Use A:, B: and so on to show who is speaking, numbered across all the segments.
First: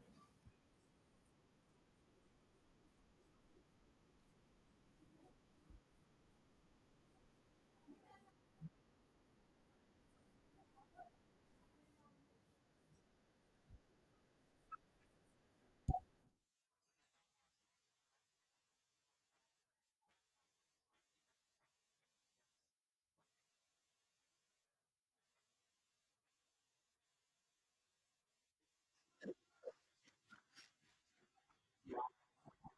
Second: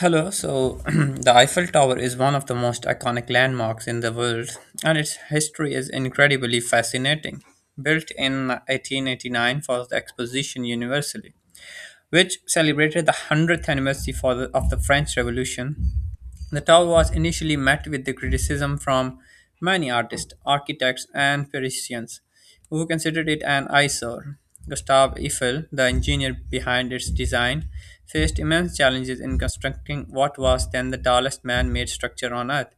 A: Hello, so the Eiffel Tower is one of the most iconic landmarks in the world, and its history is incredibly fascinating. Built in 1889 for the Exposition Universelle, which celebrated the 100th anniversary of the French Revolution. The tower was initially met with the criticism from many artists, architects, and Parisians who considered it an eyesore. Gustave Eiffel, the engineer behind its design, faced immense challenges in constructing what was then the tallest man made structure on Earth.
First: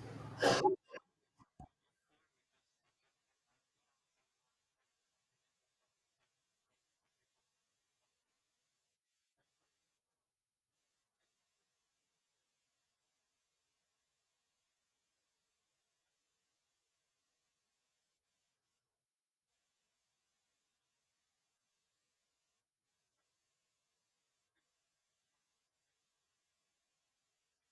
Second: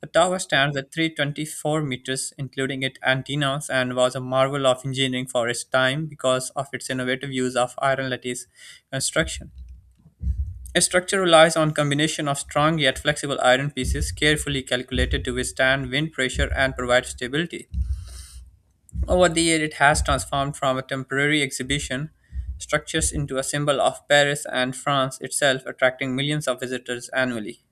A: The tower stands at 324 meters, including its antennas, and was a marvel of engineering for its time because of its innovative use of iron lattice construction. Its structure relies on combination of strong yet flexible iron pieces carefully calculated to withstand wind pressure and provide stability. Over the years, it has transformed from a temporary exhibition structures into a symbol of Paris and France itself, attracting millions of visitors annually.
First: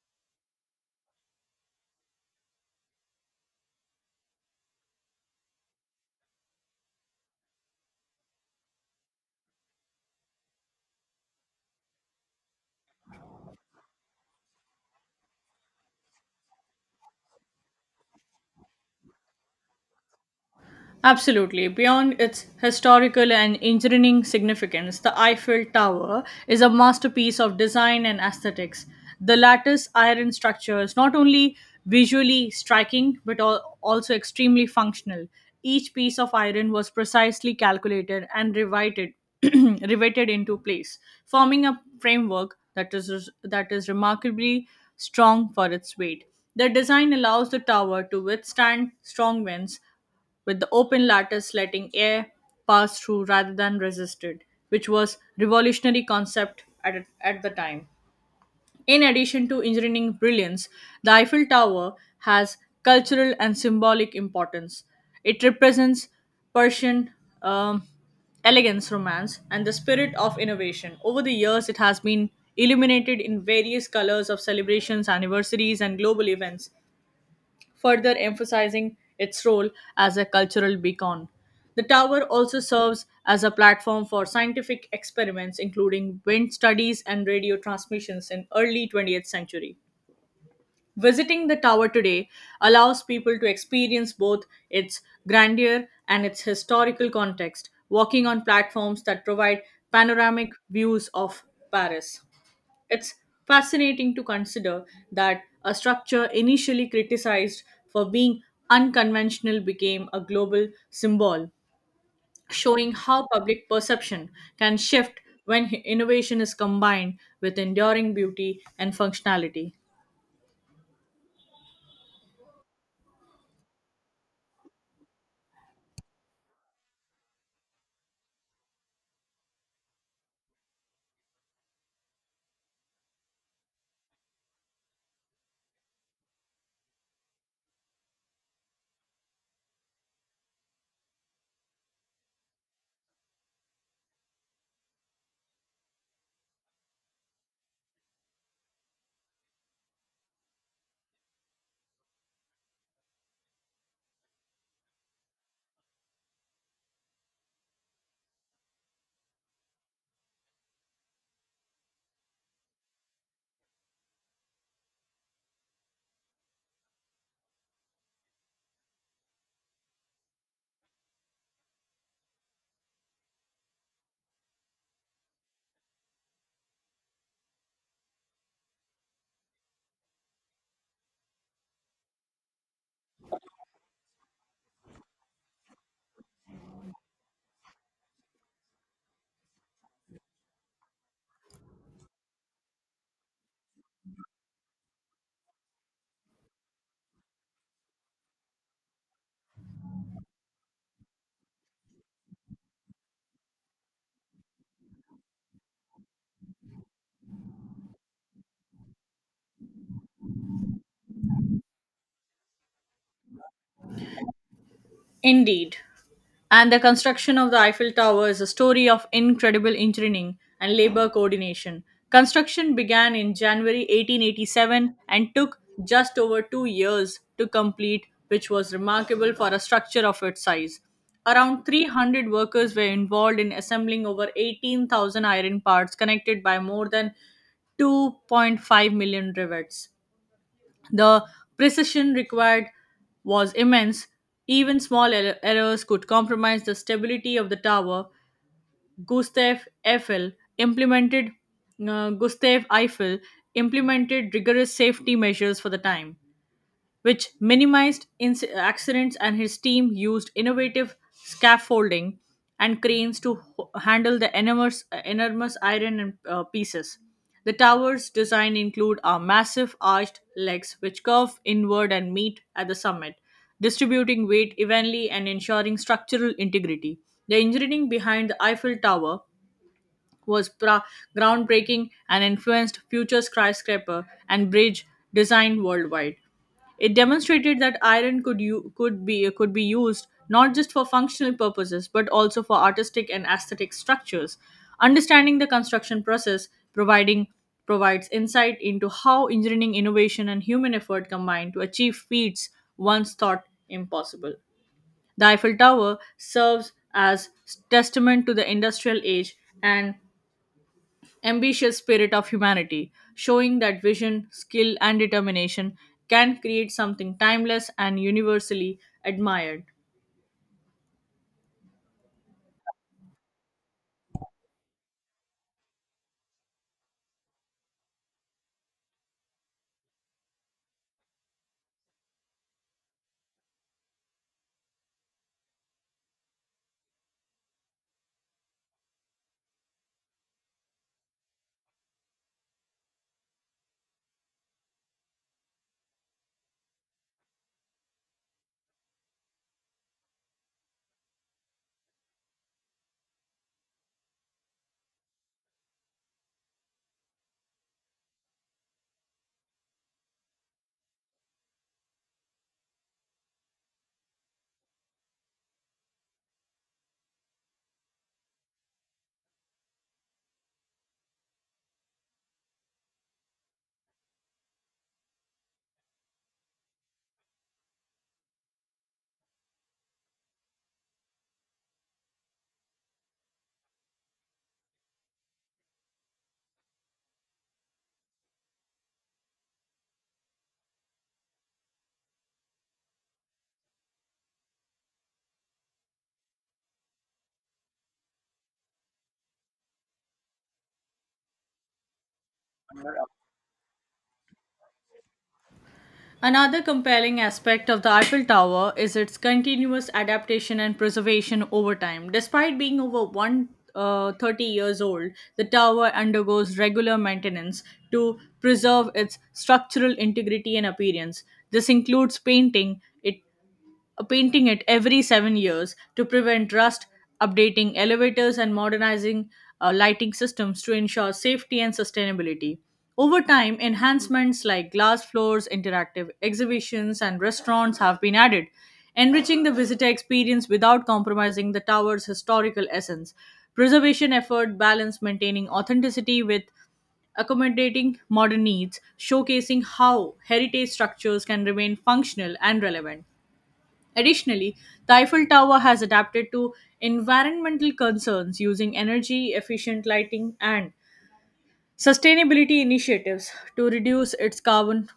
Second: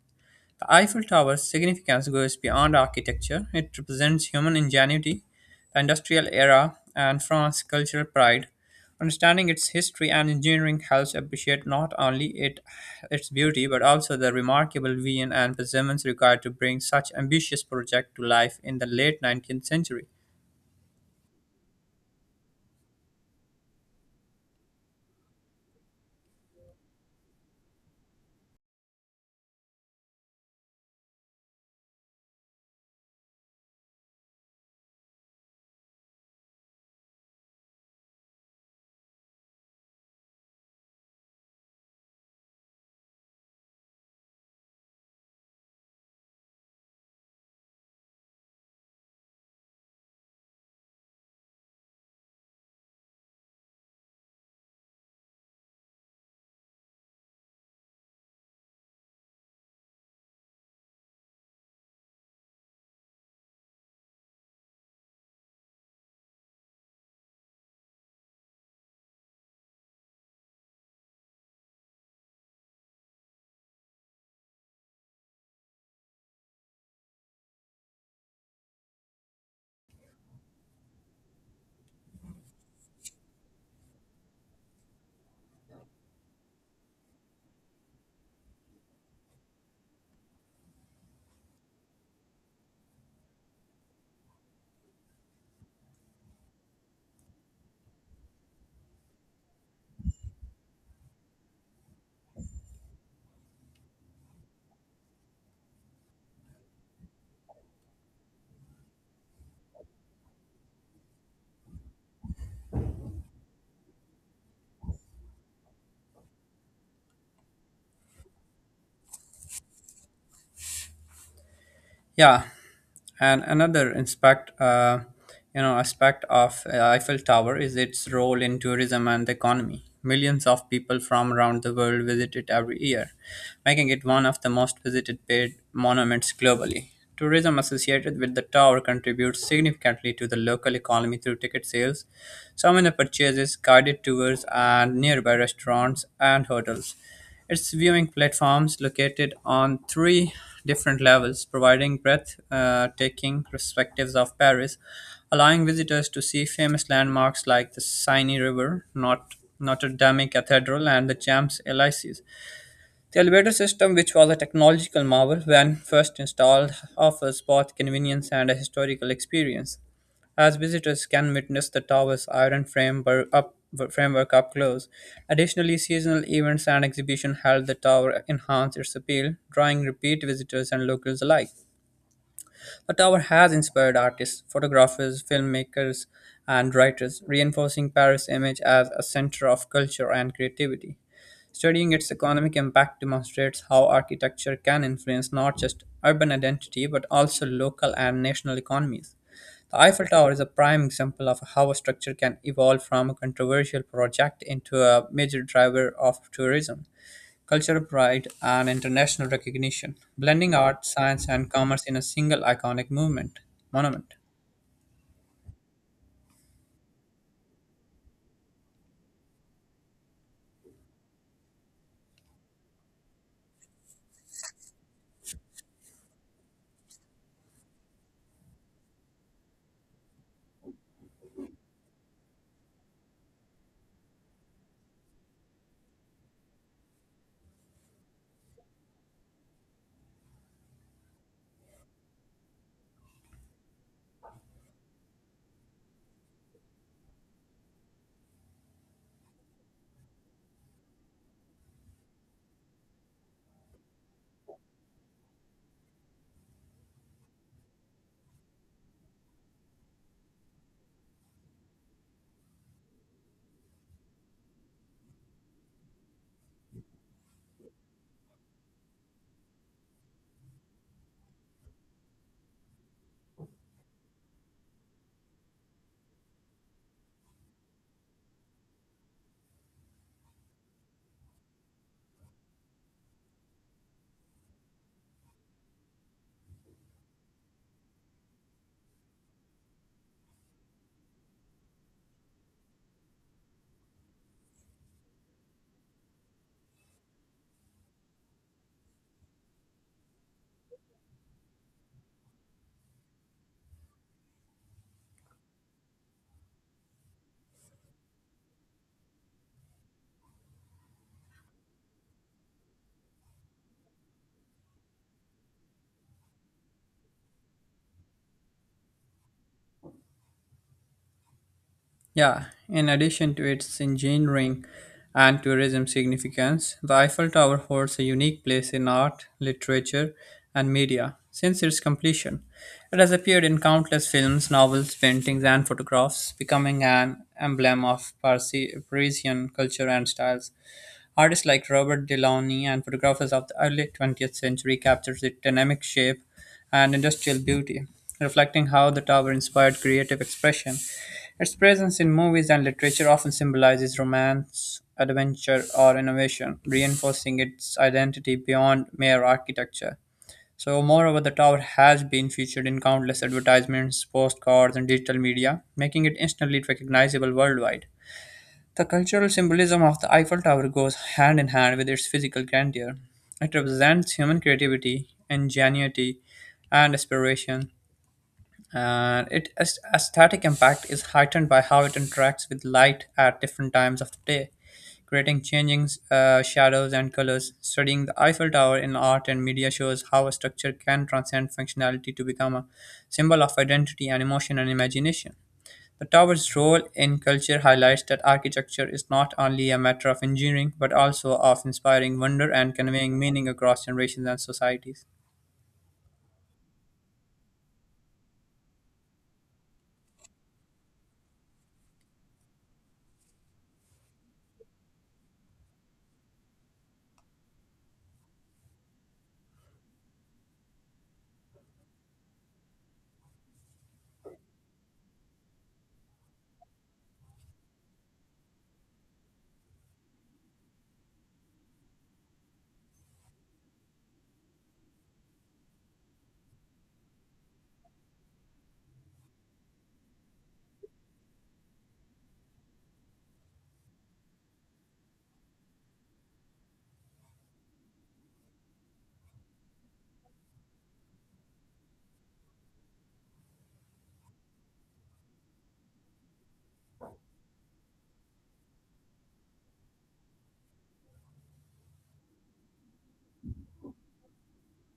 A: The Eiffel Tower's significance goes beyond architecture. It represents human ingenuity, the industrial era, and France's cultural pride. Understanding its history and engineering helps appreciate not only its beauty but also the remarkable vision and perseverance required to bring such ambitious project to life in the late 19th century.
B: Absolutely. Beyond its historical and engineering significance, the Eiffel Tower is a masterpiece of design and aesthetics. The lattice iron structure is not only visually striking but also extremely functional. Each piece of iron was precisely calculated and riveted, riveted into place, forming a framework that is remarkably strong for its weight. The design allows the tower to withstand strong winds with the open lattice letting air pass through rather than resisted, which was revolutionary concept at the time. In addition to engineering brilliance, the Eiffel Tower has cultural and symbolic importance. It represents Persian um, elegance, romance, and the spirit of innovation. Over the years, it has been illuminated in various colors of celebrations, anniversaries, and global events, further emphasizing its role as a cultural beacon. The tower also serves as a platform for scientific experiments including wind studies and radio transmissions in early 20th century. Visiting the tower today allows people to experience both its grandeur and its historical context, walking on platforms that provide panoramic views of Paris. It's fascinating to consider that a structure initially criticized for being unconventional became a global symbol, showing how public perception can shift when innovation is combined with enduring beauty and functionality.
A: Yeah, and another aspect of Eiffel Tower is its role in tourism and the economy. Millions of people from around the world visit it every year, making it one of the most visited paid monuments globally. Tourism associated with the tower contributes significantly to the local economy through ticket sales, souvenir purchases, guided tours, and nearby restaurants and hotels. Its viewing platforms located on three different levels, providing breathtaking perspectives of Paris, allowing visitors to see famous landmarks like the Seine River, Notre Dame Cathedral, and the Champs Elysees. The elevator system, which was a technological marvel when first installed, offers both convenience and a historical experience, as visitors can witness the tower's iron framework up close. Additionally, seasonal events and exhibitions held the tower enhance its appeal, drawing repeat visitors and locals alike. The tower has inspired artists, photographers, filmmakers, and writers, reinforcing Paris' image as a center of culture and creativity. Studying its economic impact demonstrates how architecture can influence not just urban identity but also local and national economies. The Eiffel Tower is a prime example of how a structure can evolve from a controversial project into a major driver of tourism cultural pride, and international recognition, blending art, science, and commerce in a single iconic movement monument.
B: Indeed. And the construction of the Eiffel Tower is a story of incredible engineering and labor coordination. Construction began in January 1887 and took just over 2 years to complete, which was remarkable for a structure of its size. Around 300 workers were involved in assembling over 18,000 iron parts connected by more than 2.5 million rivets. The precision required was immense. Even small errors could compromise the stability of the tower. Gustav Eiffel implemented uh, Gustav Eiffel rigorous safety measures for the time which minimized accidents, and his team used innovative scaffolding and cranes to handle the enormous iron pieces. The tower's design include a massive arched legs which curve inward and meet at the summit, distributing weight evenly and ensuring structural integrity. The engineering behind the Eiffel Tower was groundbreaking and influenced future skyscraper and bridge design worldwide. It demonstrated that iron could be used not just for functional purposes but also for artistic and aesthetic structures. Understanding the construction process providing provides insight into how engineering innovation and human effort combine to achieve feats once thought impossible. The Eiffel Tower serves as testament to the industrial age and ambitious spirit of humanity, showing that vision, skill, and determination can create something timeless and universally admired.
A: Yeah, in addition to its engineering and tourism significance, the Eiffel Tower holds a unique place in art, literature, and media. Since its completion, it has appeared in countless films, novels, paintings, and photographs, becoming an emblem of Parisian culture and styles. Artists like Robert Delaunay and photographers of the early 20th century captured its dynamic shape and industrial beauty, reflecting how the tower inspired creative expression. Its presence in movies and literature often symbolizes romance, adventure, or innovation, reinforcing its identity beyond mere architecture. So, moreover, the tower has been featured in countless advertisements, postcards, and digital media, making it instantly recognizable worldwide. The cultural symbolism of the Eiffel Tower goes hand in hand with its physical grandeur. It represents human creativity, ingenuity, and aspiration, and its aesthetic impact is heightened by how it interacts with light at different times of the day, creating changing shadows and colors. Studying the Eiffel Tower in art and media shows how a structure can transcend functionality to become a symbol of identity and emotion and imagination. The tower's role in culture highlights that architecture is not only a matter of engineering, but also of inspiring wonder and conveying meaning across generations and societies.
B: Another compelling aspect of the Eiffel Tower is its continuous adaptation and preservation over time. Despite being over 130 years old, the tower undergoes regular maintenance to preserve its structural integrity and appearance. This includes painting it every 7 years to prevent rust, updating elevators, and modernizing lighting systems to ensure safety and sustainability. Over time, enhancements like glass floors, interactive exhibitions, and restaurants have been added, enriching the visitor experience without compromising the tower's historical essence. Preservation effort balance maintaining authenticity with accommodating modern needs, showcasing how heritage structures can remain functional and relevant. Additionally, the Eiffel Tower has adapted to environmental concerns using energy efficient lighting and sustainability initiatives to reduce its carbon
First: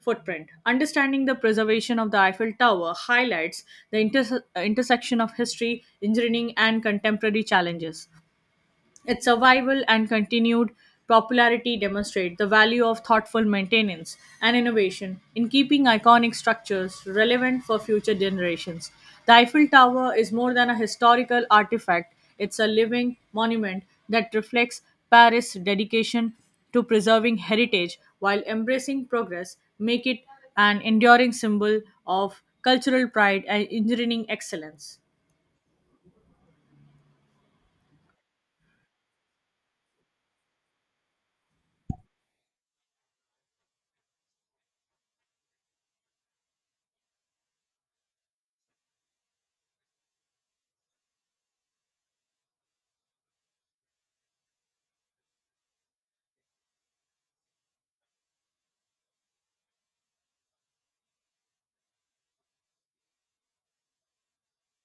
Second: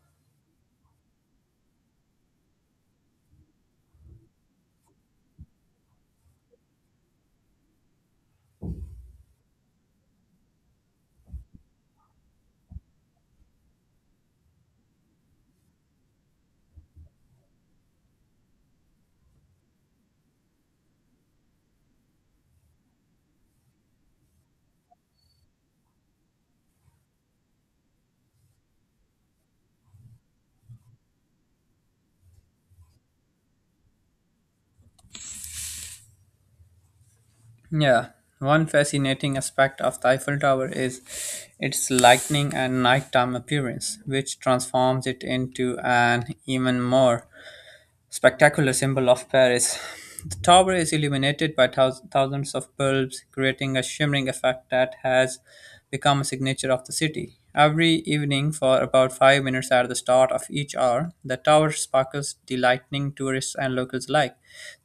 B: footprint. Understanding the preservation of the Eiffel Tower highlights the intersection of history, engineering, and contemporary challenges. Its survival and continued popularity demonstrate the value of thoughtful maintenance and innovation in keeping iconic structures relevant for future generations. The Eiffel Tower is more than a historical artifact, it's a living monument that reflects Paris' dedication to preserving heritage while embracing progress, make it an enduring symbol of cultural pride and engineering excellence.
A: Yeah, one fascinating aspect of the Eiffel Tower is its lightning and nighttime appearance, which transforms it into an even more spectacular symbol of Paris. The tower is illuminated by thousands of bulbs, creating a shimmering effect that has become a signature of the city. Every evening, for about 5 minutes at the start of each hour, the tower sparkles, delighting tourists and locals alike.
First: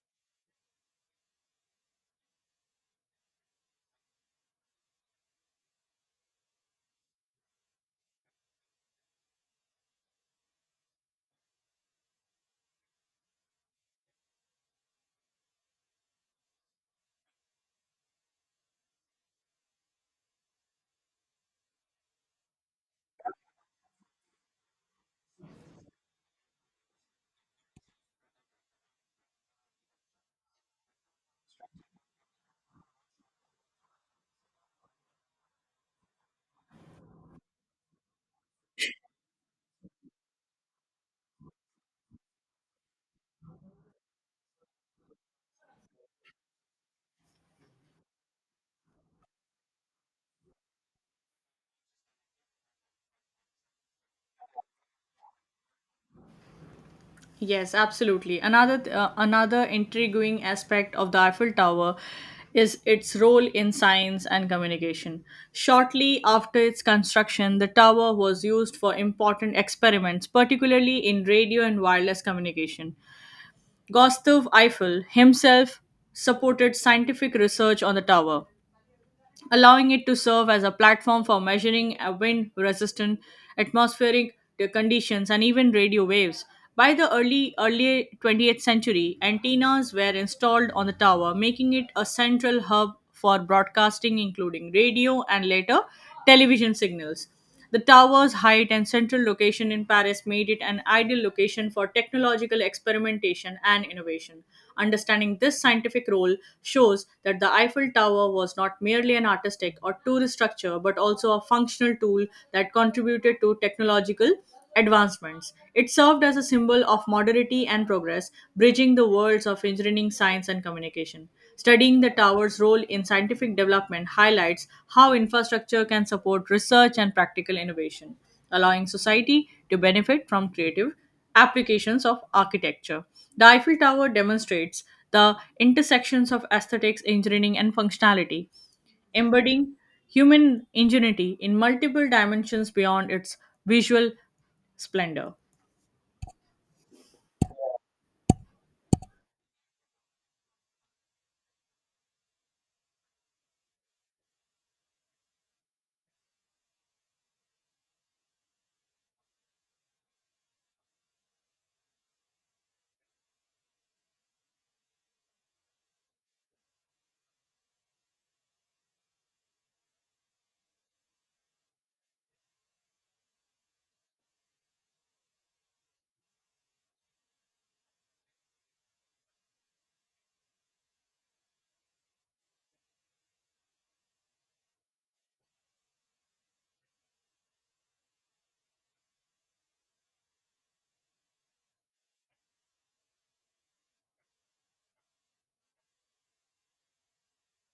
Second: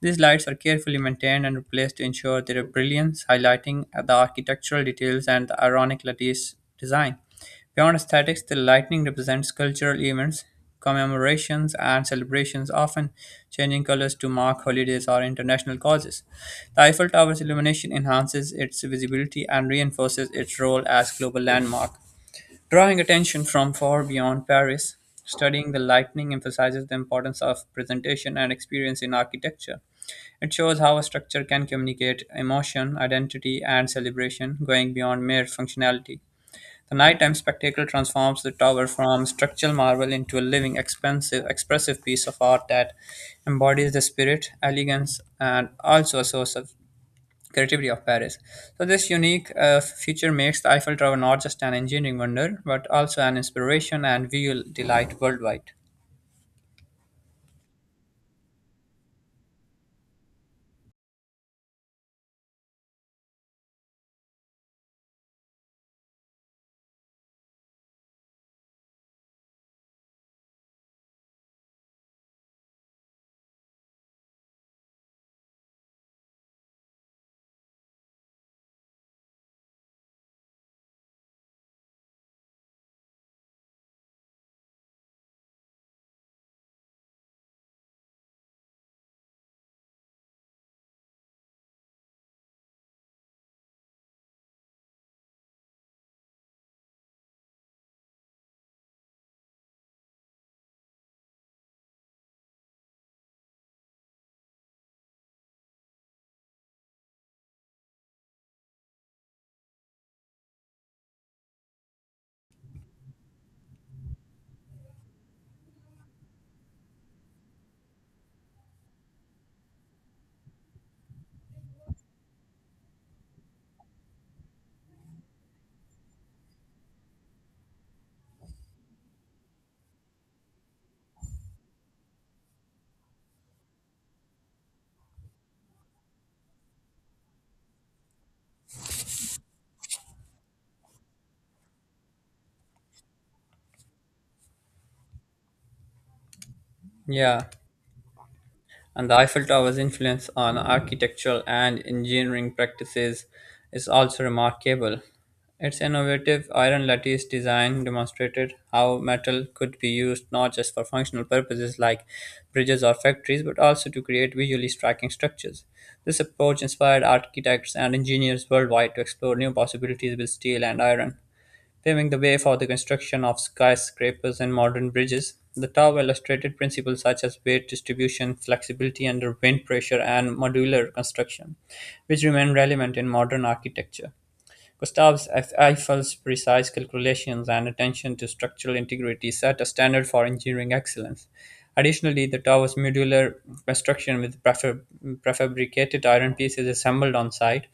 A: These lights are carefully maintained and replaced to ensure their brilliance, highlighting the architectural details and the ironic lattice design. Beyond aesthetics, the lightning represents cultural events, commemorations, and celebrations, often changing colors to mark holidays or international causes. The Eiffel Tower's illumination enhances its visibility and reinforces its role as global landmark, drawing attention from far beyond Paris. Studying the lightning emphasizes the importance of presentation and experience in architecture. It shows how a structure can communicate emotion, identity, and celebration, going beyond mere functionality. The nighttime spectacle transforms the tower from structural marvel into a living, expressive piece of art that embodies the spirit, elegance, and also a source of creativity of Paris. So, this unique feature makes the Eiffel Tower not just an engineering wonder, but also an inspiration and visual delight worldwide.
B: Yes, absolutely. Another intriguing aspect of the Eiffel Tower is its role in science and communication. Shortly after its construction, the tower was used for important experiments, particularly in radio and wireless communication. Gustave Eiffel himself supported scientific research on the tower allowing it to serve as a platform for measuring wind resistant atmospheric conditions and even radio waves. By the early 20th century, antennas were installed on the tower, making it a central hub for broadcasting including radio and later television signals. The tower's height and central location in Paris made it an ideal location for technological experimentation and innovation. Understanding this scientific role shows that the Eiffel Tower was not merely an artistic or tourist structure but also a functional tool that contributed to technological advancements. It served as a symbol of modernity and progress, bridging the worlds of engineering, science, and communication. Studying the tower's role in scientific development highlights how infrastructure can support research and practical innovation, allowing society to benefit from creative applications of architecture. The Eiffel Tower demonstrates the intersections of aesthetics, engineering, and functionality, embedding human ingenuity in multiple dimensions beyond its visual splendor.
A: Yeah. And the Eiffel Tower's influence on architectural and engineering practices is also remarkable. Its innovative iron lattice design demonstrated how metal could be used not just for functional purposes like bridges or factories, but also to create visually striking structures. This approach inspired architects and engineers worldwide to explore new possibilities with steel and iron paving the way for the construction of skyscrapers and modern bridges. The tower illustrated principles such as weight distribution, flexibility under wind pressure, and modular construction, which remain relevant in modern architecture. Gustave Eiffel's precise calculations and attention to structural integrity set a standard for engineering excellence. Additionally, the tower's modular construction with prefabricated iron pieces assembled on site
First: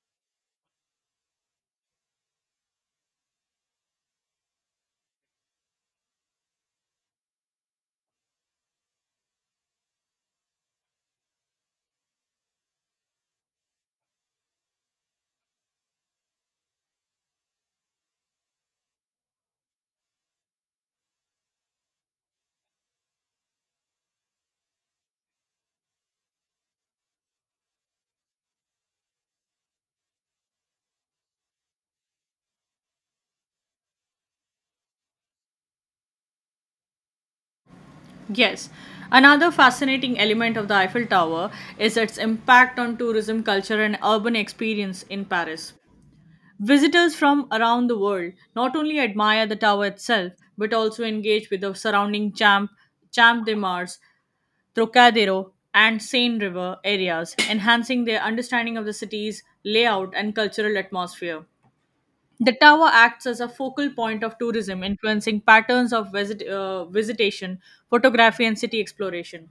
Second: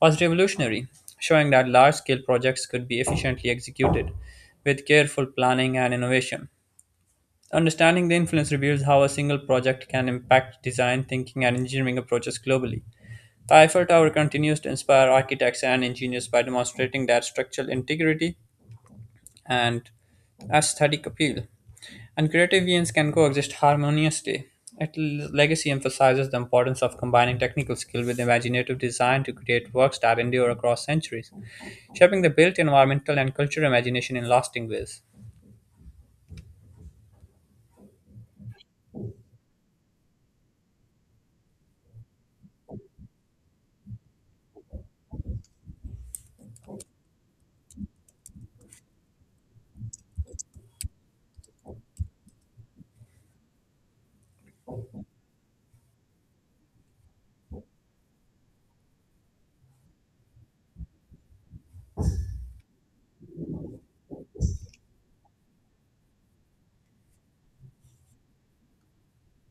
A: was revolutionary, showing that large scale projects could be efficiently executed with careful planning and innovation. Understanding the influence reveals how a single project can impact design, thinking, and engineering approaches globally. The Eiffel Tower continues to inspire architects and engineers by demonstrating their structural integrity and aesthetic appeal. And creative visions can coexist harmoniously. Its legacy emphasizes the importance of combining technical skill with imaginative design to create works that endure across centuries, shaping the built environmental and cultural imagination in lasting ways.
B: Yes. Another fascinating element of the Eiffel Tower is its impact on tourism, culture, and urban experience in Paris. Visitors from around the world not only admire the tower itself, but also engage with the surrounding Champ de Mars, Trocadero, and Seine River areas, enhancing their understanding of the city's layout and cultural atmosphere. The tower acts as a focal point of tourism, influencing patterns of visitation, photography, and city exploration.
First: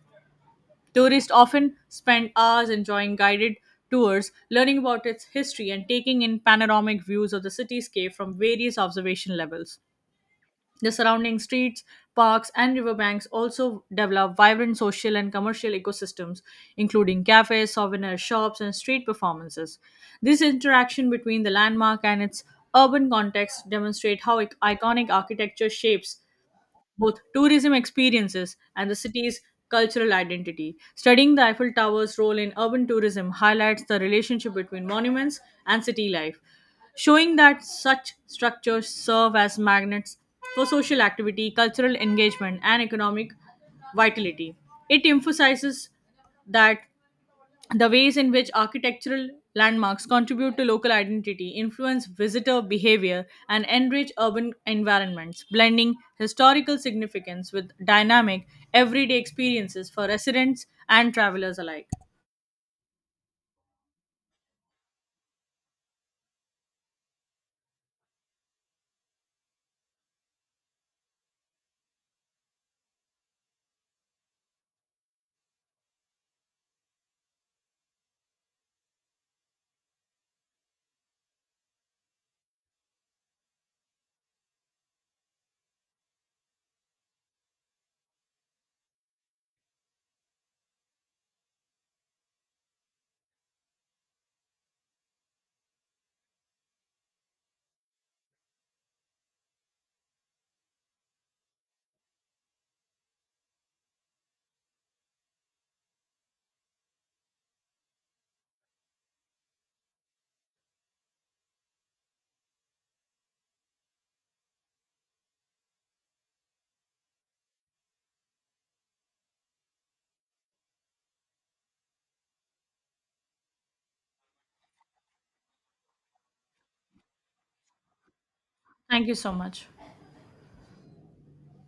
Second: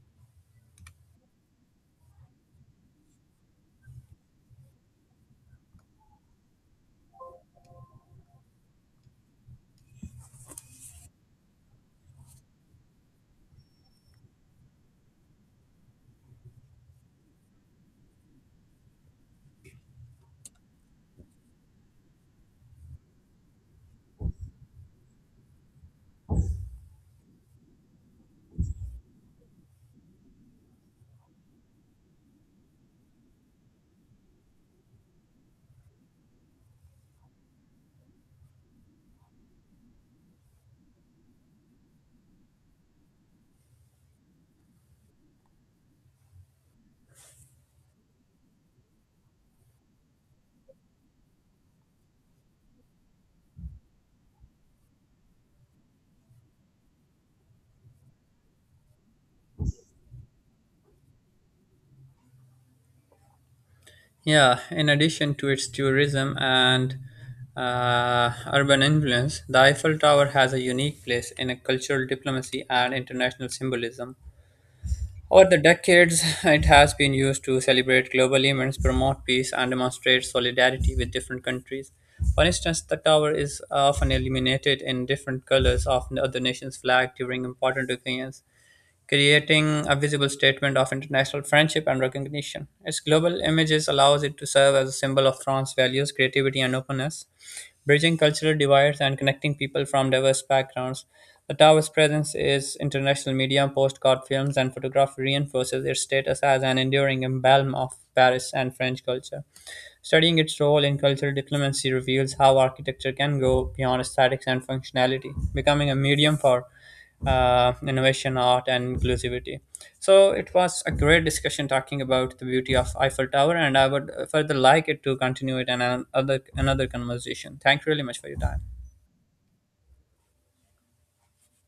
B: Tourists often spend hours enjoying guided tours, learning about its history, and taking in panoramic views of the cityscape from various observation levels. The surrounding streets, parks, and riverbanks also develop vibrant social and commercial ecosystems, including cafes, souvenir shops, and street performances. This interaction between the landmark and its urban context demonstrate how iconic architecture shapes both tourism experiences and the city's cultural identity. Studying the Eiffel Tower's role in urban tourism highlights the relationship between monuments and city life, showing that such structures serve as magnets for social activity, cultural engagement, and economic vitality. It emphasizes that the ways in which architectural landmarks contribute to local identity, influence visitor behavior, and enrich urban environments, blending historical significance with dynamic, everyday experiences for residents and travelers alike.
A: Yeah, in addition to its tourism and urban influence, the Eiffel Tower has a unique place in a cultural diplomacy and international symbolism. Over the decades, it has been used to celebrate global events, promote peace, and demonstrate solidarity with different countries. For instance, the tower is often illuminated in different colors of the other nation's flag during important occasions, creating a visible statement of international friendship and recognition. Its global images allows it to serve as a symbol of France's values, creativity, and openness bridging cultural divides and connecting people from diverse backgrounds. The tower's presence in international media, postcard films, and photography reinforces its status as an enduring emblem of Paris and French culture. Studying its role in cultural diplomacy reveals how architecture can go beyond aesthetics and functionality, becoming a medium for innovation, art, and inclusivity. So it was a great discussion talking about the beauty of Eiffel Tower, and I would further like it to continue it in another conversation. Thank you really much for your time.
B: Thank you so much.